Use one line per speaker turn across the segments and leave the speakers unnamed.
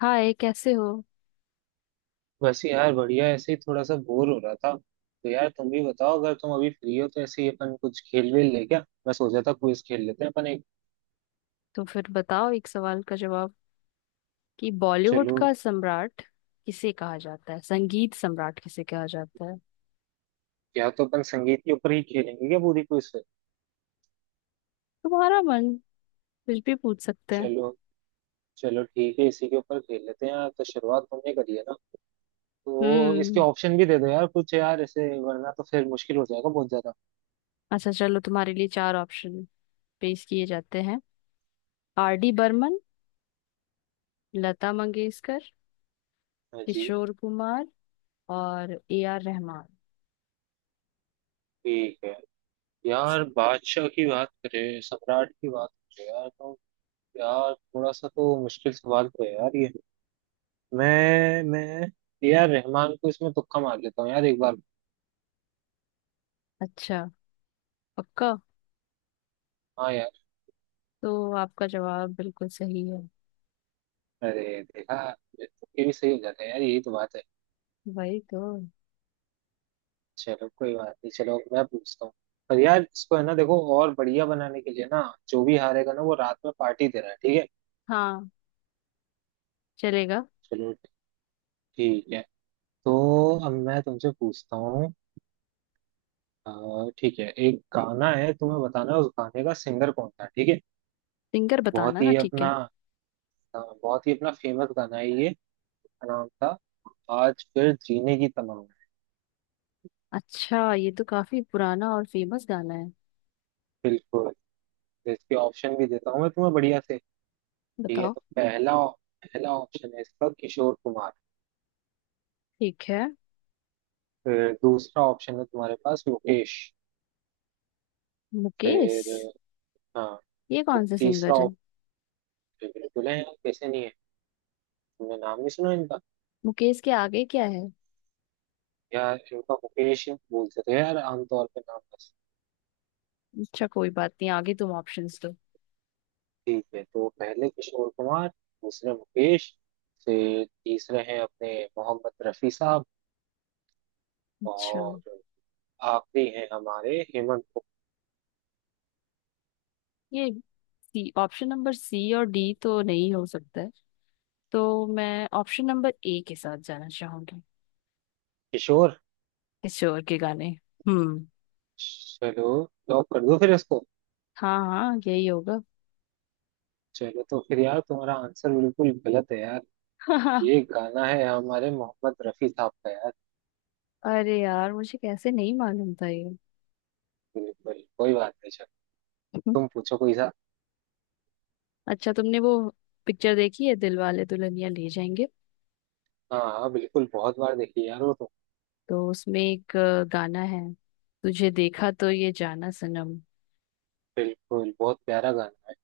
हाय, कैसे हो।
बस यार बढ़िया, ऐसे ही थोड़ा सा बोर हो रहा था। तो यार तुम भी बताओ, अगर तुम अभी फ्री हो तो ऐसे ही अपन कुछ खेल वेल ले क्या। मैं सोचा था क्विज खेल लेते हैं अपन एक।
तो फिर बताओ एक सवाल का जवाब कि बॉलीवुड
चलो।
का सम्राट किसे कहा जाता है, संगीत सम्राट किसे कहा जाता है।
या तो अपन संगीत के ऊपर ही खेलेंगे क्या पूरी क्विज?
तुम्हारा मन, कुछ भी पूछ सकते हैं।
चलो। चलो ठीक है, इसी के ऊपर खेल लेते हैं यार। तो शुरुआत तुमने करी है ना, तो इसके
हम्म।
ऑप्शन भी दे दो यार कुछ, यार ऐसे वरना तो फिर मुश्किल हो जाएगा बहुत ज्यादा।
अच्छा चलो, तुम्हारे लिए चार ऑप्शन पेश किए जाते हैं। आर डी बर्मन, लता मंगेशकर,
हाँ जी।
किशोर कुमार और ए आर रहमान।
ठीक है। यार बादशाह की बात करें, सम्राट की बात करें यार, तो यार थोड़ा सा तो मुश्किल सवाल तो है यार ये। मैं ए आर रहमान को इसमें तुक्का मार लेता हूँ यार एक बार।
अच्छा, पक्का।
हाँ यार।
तो आपका जवाब बिल्कुल सही है।
अरे देखा, ये तुक्के भी सही हो जाते हैं यार, यही तो बात है।
वही तो।
चलो कोई बात नहीं, चलो मैं पूछता हूँ। पर यार इसको है ना, देखो और बढ़िया बनाने के लिए ना, जो भी हारेगा ना वो रात में पार्टी दे रहा है, ठीक है।
हाँ, चलेगा।
चलो। ठीक है। तो अब मैं तुमसे पूछता हूँ। ठीक है, एक गाना है, तुम्हें बताना है उस गाने का सिंगर कौन था, ठीक है।
सिंगर
बहुत
बताना ना,
ही
ठीक
अपना
है।
बहुत ही अपना फेमस गाना है ये, का नाम था आज फिर जीने की तमन्ना।
अच्छा, ये तो काफी पुराना और फेमस गाना है।
बिल्कुल। तो इसके ऑप्शन भी देता हूँ मैं तुम्हें बढ़िया से। ठीक है,
बताओ।
तो पहला पहला ऑप्शन है इसका किशोर कुमार।
ठीक है।
फिर दूसरा ऑप्शन है तुम्हारे पास मुकेश।
मुकेश।
फिर, हाँ,
ये
फिर
कौन सा
तीसरा
सिंगर है।
ऑप्शन। बिल्कुल है यार, कैसे नहीं है, तुमने नाम नहीं सुना इनका।
मुकेश के आगे क्या है।
यार इनका मुकेश ही बोलते थे यार आमतौर पे नाम बस।
अच्छा, कोई बात नहीं, आगे तुम ऑप्शंस दो।
ठीक है, तो पहले किशोर कुमार, दूसरे मुकेश, फिर तीसरे हैं अपने मोहम्मद रफी साहब,
अच्छा,
और आखिरी हैं हमारे हेमंत
ये सी, ऑप्शन नंबर सी और डी तो नहीं हो सकता है, तो मैं ऑप्शन नंबर ए के साथ जाना चाहूंगी।
किशोर।
किशोर के गाने। हम्म।
चलो, लॉक कर दो फिर इसको।
हाँ हाँ, यही होगा।
चलो, तो फिर यार तुम्हारा आंसर बिल्कुल गलत है यार। ये गाना है हमारे मोहम्मद रफी साहब का यार।
अरे यार, मुझे कैसे नहीं मालूम था ये।
बिल्कुल, कोई बात नहीं, चलो तुम पूछो कोई सा।
अच्छा, तुमने वो पिक्चर देखी है, दिल वाले दुल्हनिया ले जाएंगे।
हाँ हाँ, बिल्कुल, बहुत बार देखी यार वो तो।
तो उसमें एक गाना है, तुझे देखा तो ये जाना सनम।
बिल्कुल, बहुत प्यारा गाना है।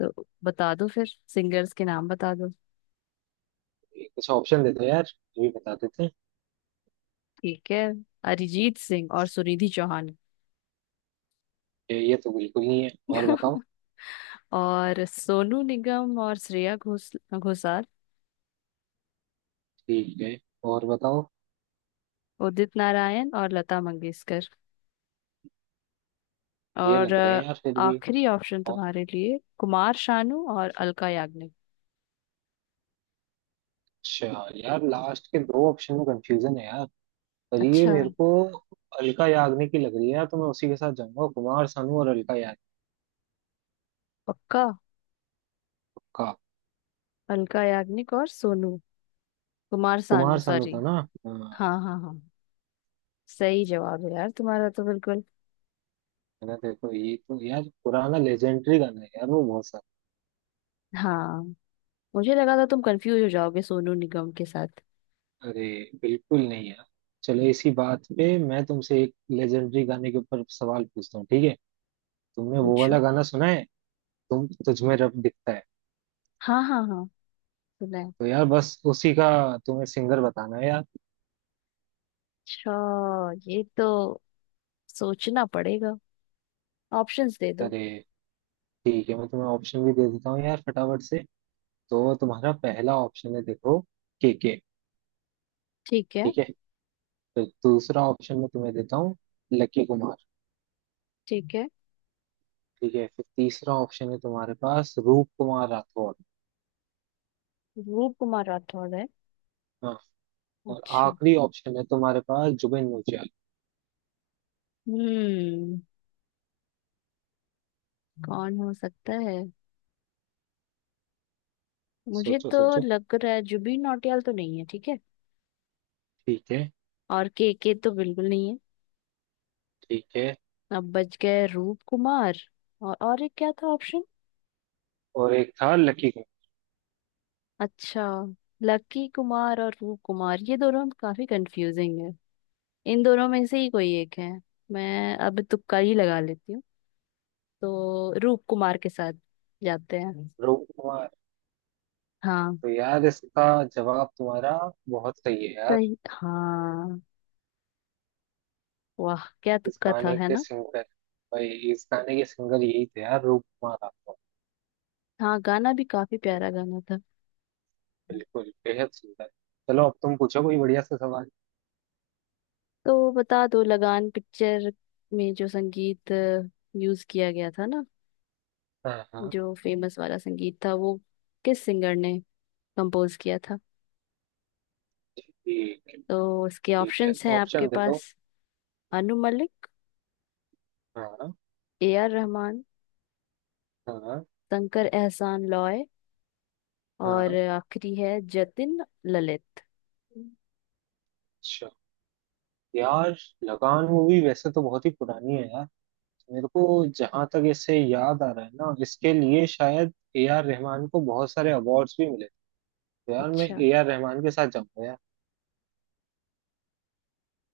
तो बता दो फिर, सिंगर्स के नाम बता दो।
ये कुछ ऑप्शन दे दो यार, ये भी बता देते हैं।
ठीक है। अरिजीत सिंह और सुनिधि चौहान।
ये तो बिल्कुल नहीं है। और बताओ।
और सोनू निगम और श्रेया घोषाल।
ठीक है, और बताओ।
उदित नारायण और लता मंगेशकर।
ये
और
लग रहे हैं यार फिर भी।
आखिरी ऑप्शन तुम्हारे लिए, कुमार शानू और अलका याग्निक।
अच्छा यार, लास्ट के दो ऑप्शन में कंफ्यूजन है यार, पर ये
अच्छा,
मेरे को अलका याग्निक की लग रही है यार, तो मैं उसी के साथ जाऊंगा, कुमार सानू और अलका याग्निक
पक्का।
का।
अलका याग्निक और सोनू, कुमार सानू,
कुमार सानू था
सॉरी।
ना? हाँ।
हाँ हाँ हाँ। सही जवाब है यार तुम्हारा तो बिल्कुल।
मैंने देखो, ये तो यार पुराना लेजेंडरी गाना है यार वो, बहुत सारा।
हाँ, मुझे लगा था तुम कंफ्यूज हो जाओगे सोनू निगम के साथ।
अरे बिल्कुल नहीं यार। चलो, इसी बात पे मैं तुमसे एक लेजेंडरी गाने के ऊपर सवाल पूछता हूँ ठीक है। तुमने वो
पूछो।
वाला गाना सुना है, तुम तुझ में रब दिखता है?
हाँ हाँ हाँ, सुना है।
तो यार बस उसी का तुम्हें सिंगर बताना है यार।
अच्छा, ये तो सोचना पड़ेगा। ऑप्शंस दे दो।
अरे ठीक है, मैं तुम्हें ऑप्शन भी दे देता हूँ यार फटाफट से। तो तुम्हारा पहला ऑप्शन है, देखो, के के।
ठीक है।
ठीक है। फिर दूसरा ऑप्शन में तुम्हें देता हूँ लकी कुमार।
ठीक है।
ठीक है, फिर तीसरा ऑप्शन है तुम्हारे पास रूप कुमार राठौड़।
रूप कुमार राठौर है।
हाँ। और
अच्छा।
आखिरी ऑप्शन है तुम्हारे पास जुबिन नौटियाल।
हम्म। कौन हो सकता है। मुझे
सोचो
तो
सोचो।
लग रहा है जुबिन नौटियाल तो नहीं है, ठीक है।
ठीक है।
और के तो बिल्कुल नहीं है।
ठीक है।
अब बच गए रूप कुमार। और एक क्या था ऑप्शन।
और एक था लकी कुमार।
अच्छा, लकी कुमार और रूप कुमार, ये दोनों काफी कंफ्यूजिंग है। इन दोनों में से ही कोई एक है। मैं अब तुक्का ही लगा लेती हूँ। तो रूप कुमार के साथ जाते हैं।
रूप कुमार।
हाँ।
तो यार इसका जवाब तुम्हारा बहुत सही है यार।
सही, हाँ। वाह, क्या
इस
तुक्का था,
गाने
है
के
ना।
सिंगर, भाई इस गाने के सिंगर यही थे यार, रूप कुमार राठौड़।
हाँ, गाना भी काफी प्यारा गाना था।
बिल्कुल, बेहद सुंदर। चलो अब तुम पूछो कोई बढ़िया सा सवाल।
तो बता दो, लगान पिक्चर में जो संगीत यूज किया गया था ना,
हाँ हाँ।
जो फेमस वाला संगीत था वो, किस सिंगर ने कंपोज किया था। तो इसके
ठीक है,
ऑप्शंस हैं आपके
ऑप्शन दे दो।
पास। अनु मलिक,
हाँ
ए आर रहमान,
हाँ
शंकर एहसान लॉय, और
हाँ।
आखिरी है जतिन ललित।
अच्छा यार, लगान मूवी वैसे तो बहुत ही पुरानी है यार। मेरे को जहां तक इसे याद आ रहा है ना, इसके लिए शायद ए आर रहमान को बहुत सारे अवार्ड्स भी मिले। तो यार मैं
अच्छा,
ए आर रहमान के साथ जाऊंगा यार।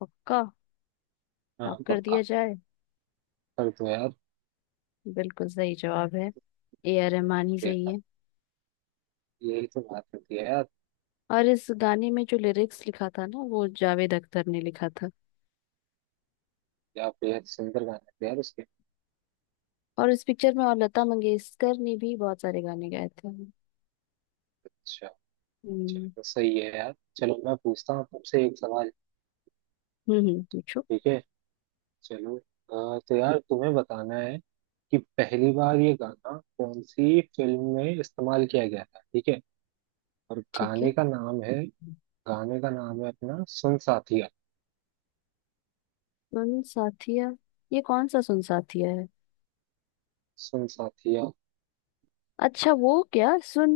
पक्का।
हाँ
लॉक कर दिया
पक्का।
जाए।
कर दो यार।
बिल्कुल सही जवाब है, ए आर रहमान ही सही
देखा,
है।
यही तो बात होती है यार।
और इस गाने में जो लिरिक्स लिखा था ना, वो जावेद अख्तर ने लिखा था।
क्या बेहद सुंदर गाने थे यार उसके।
और इस पिक्चर में और लता मंगेशकर ने भी बहुत सारे गाने गाए थे।
अच्छा।
हम्म।
चलो सही है यार, चलो मैं पूछता हूँ तुमसे एक सवाल।
पूछो।
ठीक है। चलो तो यार तुम्हें बताना है कि पहली बार ये गाना कौन सी फिल्म में इस्तेमाल किया गया था, ठीक है। और
ठीक है।
गाने का नाम है, गाने का नाम है अपना सुन साथिया।
सुन साथिया। ये कौन सा सुन साथिया है।
सुन साथिया,
अच्छा, वो क्या सुन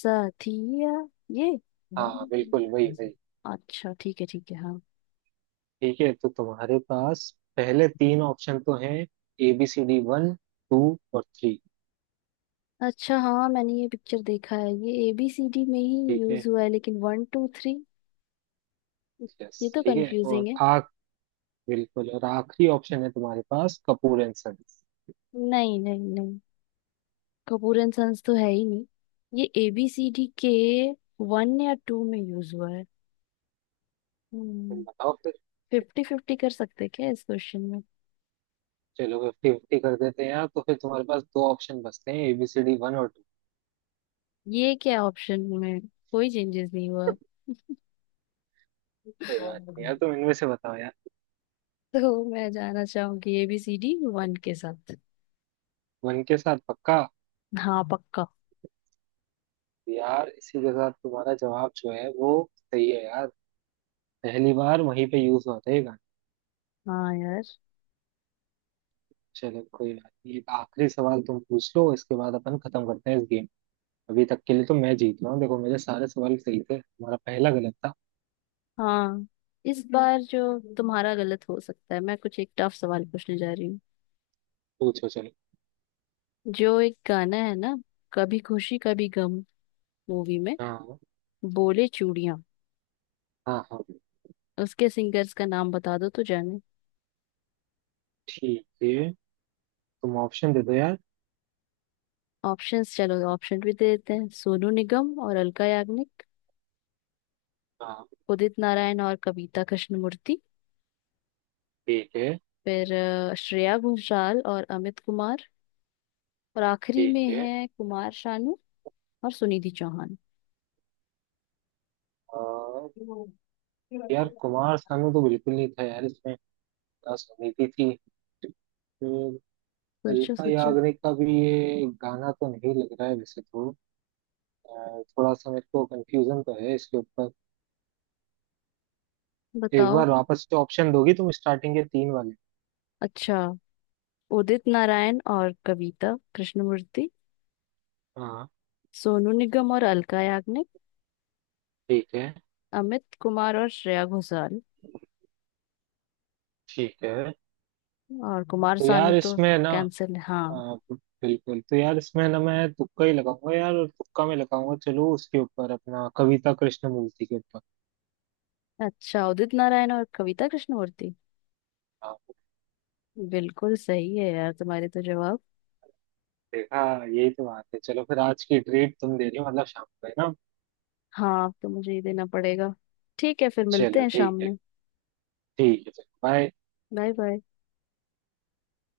साथिया ये।
हाँ बिल्कुल, वही वही।
अच्छा ठीक है, ठीक है, हाँ।
ठीक है, तो तुम्हारे पास पहले तीन ऑप्शन तो हैं, A B C D one, two और थ्री।
अच्छा हाँ, मैंने ये पिक्चर देखा है, ये एबीसीडी में ही
ठीक
यूज
है।
हुआ है, लेकिन वन टू थ्री,
यस।
ये तो
ठीक है, और
कंफ्यूजिंग है।
आख, बिल्कुल, और आखिरी ऑप्शन है तुम्हारे पास कपूर एंड सन्स।
नहीं नहीं नहीं, कपूर एंड सन्स तो है ही नहीं। ये एबीसीडी के वन या टू में यूज हुआ है।
तुम
हम्म।
बताओ।
फिफ्टी फिफ्टी कर सकते क्या इस क्वेश्चन में।
चलो फिफ्टी फिफ्टी कर देते हैं यार, तो फिर तुम्हारे पास दो ऑप्शन बचते हैं, एबीसीडी वन और टू।
ये क्या, ऑप्शन में कोई चेंजेस नहीं हुआ।
कोई बात नहीं यार, तुम इनमें से बताओ यार।
तो मैं जाना चाहूंगी एबीसीडी वन के साथ।
वन के साथ, पक्का?
हाँ, पक्का।
यार इसी के साथ तुम्हारा जवाब जो है वो सही है यार। पहली बार वहीं पे यूज होता है ये गाना।
हाँ यार।
चलो कोई बात नहीं, एक आखिरी सवाल तुम पूछ लो, इसके बाद अपन खत्म करते हैं इस गेम। अभी तक के लिए तो मैं जीत रहा हूँ, देखो मेरे सारे सवाल सही थे, तुम्हारा पहला गलत था।
हाँ, इस बार जो तुम्हारा गलत हो सकता है, मैं कुछ एक टफ सवाल पूछने जा रही हूँ।
पूछो चलो।
जो एक गाना है ना, कभी खुशी कभी गम मूवी में,
हाँ
बोले चूड़ियां,
हाँ हाँ।
उसके सिंगर्स का नाम बता दो तो जाने।
ठीक है, तुम ऑप्शन दे दो यार।
ऑप्शंस, चलो ऑप्शन भी दे देते हैं। सोनू निगम और अलका याग्निक।
हाँ।
उदित नारायण और कविता कृष्णमूर्ति।
ठीक है।
फिर श्रेया घोषाल और अमित कुमार। और आखिरी
ठीक
में
है।
है कुमार शानू और सुनिधि चौहान।
आ, यार कुमार सानू तो बिल्कुल नहीं था यार इसमें, उदास समिति थी फिर।
सोचो
अलीका
सोचो।
याग्निक का भी ये गाना तो नहीं लग रहा है वैसे तो। थोड़ा सा मेरे को कंफ्यूजन तो है इसके ऊपर। एक
बताओ।
बार वापस से ऑप्शन दोगी तुम स्टार्टिंग के तीन वाले?
अच्छा, उदित नारायण और कविता कृष्णमूर्ति।
हाँ।
सोनू निगम और अलका याग्निक।
ठीक है।
अमित कुमार और श्रेया घोषाल।
ठीक है।
और कुमार
तो
सानू
यार
तो
इसमें ना,
कैंसिल है, हाँ।
अ, बिल्कुल। तो यार इसमें ना, मैं तुक्का ही लगाऊंगा यार, और तुक्का में लगाऊंगा, चलो उसके ऊपर अपना कविता कृष्णमूर्ति के ऊपर।
अच्छा, उदित नारायण और कविता कृष्णमूर्ति।
हाँ।
बिल्कुल सही है यार तुम्हारे तो जवाब।
देखा, यही तो बात है। चलो फिर आज की ट्रीट तुम दे रही हो मतलब, शाम को है ना।
हाँ, अब तो मुझे ही देना पड़ेगा। ठीक है, फिर मिलते
चलो
हैं शाम
ठीक है।
में।
ठीक है, बाय।
Bye bye.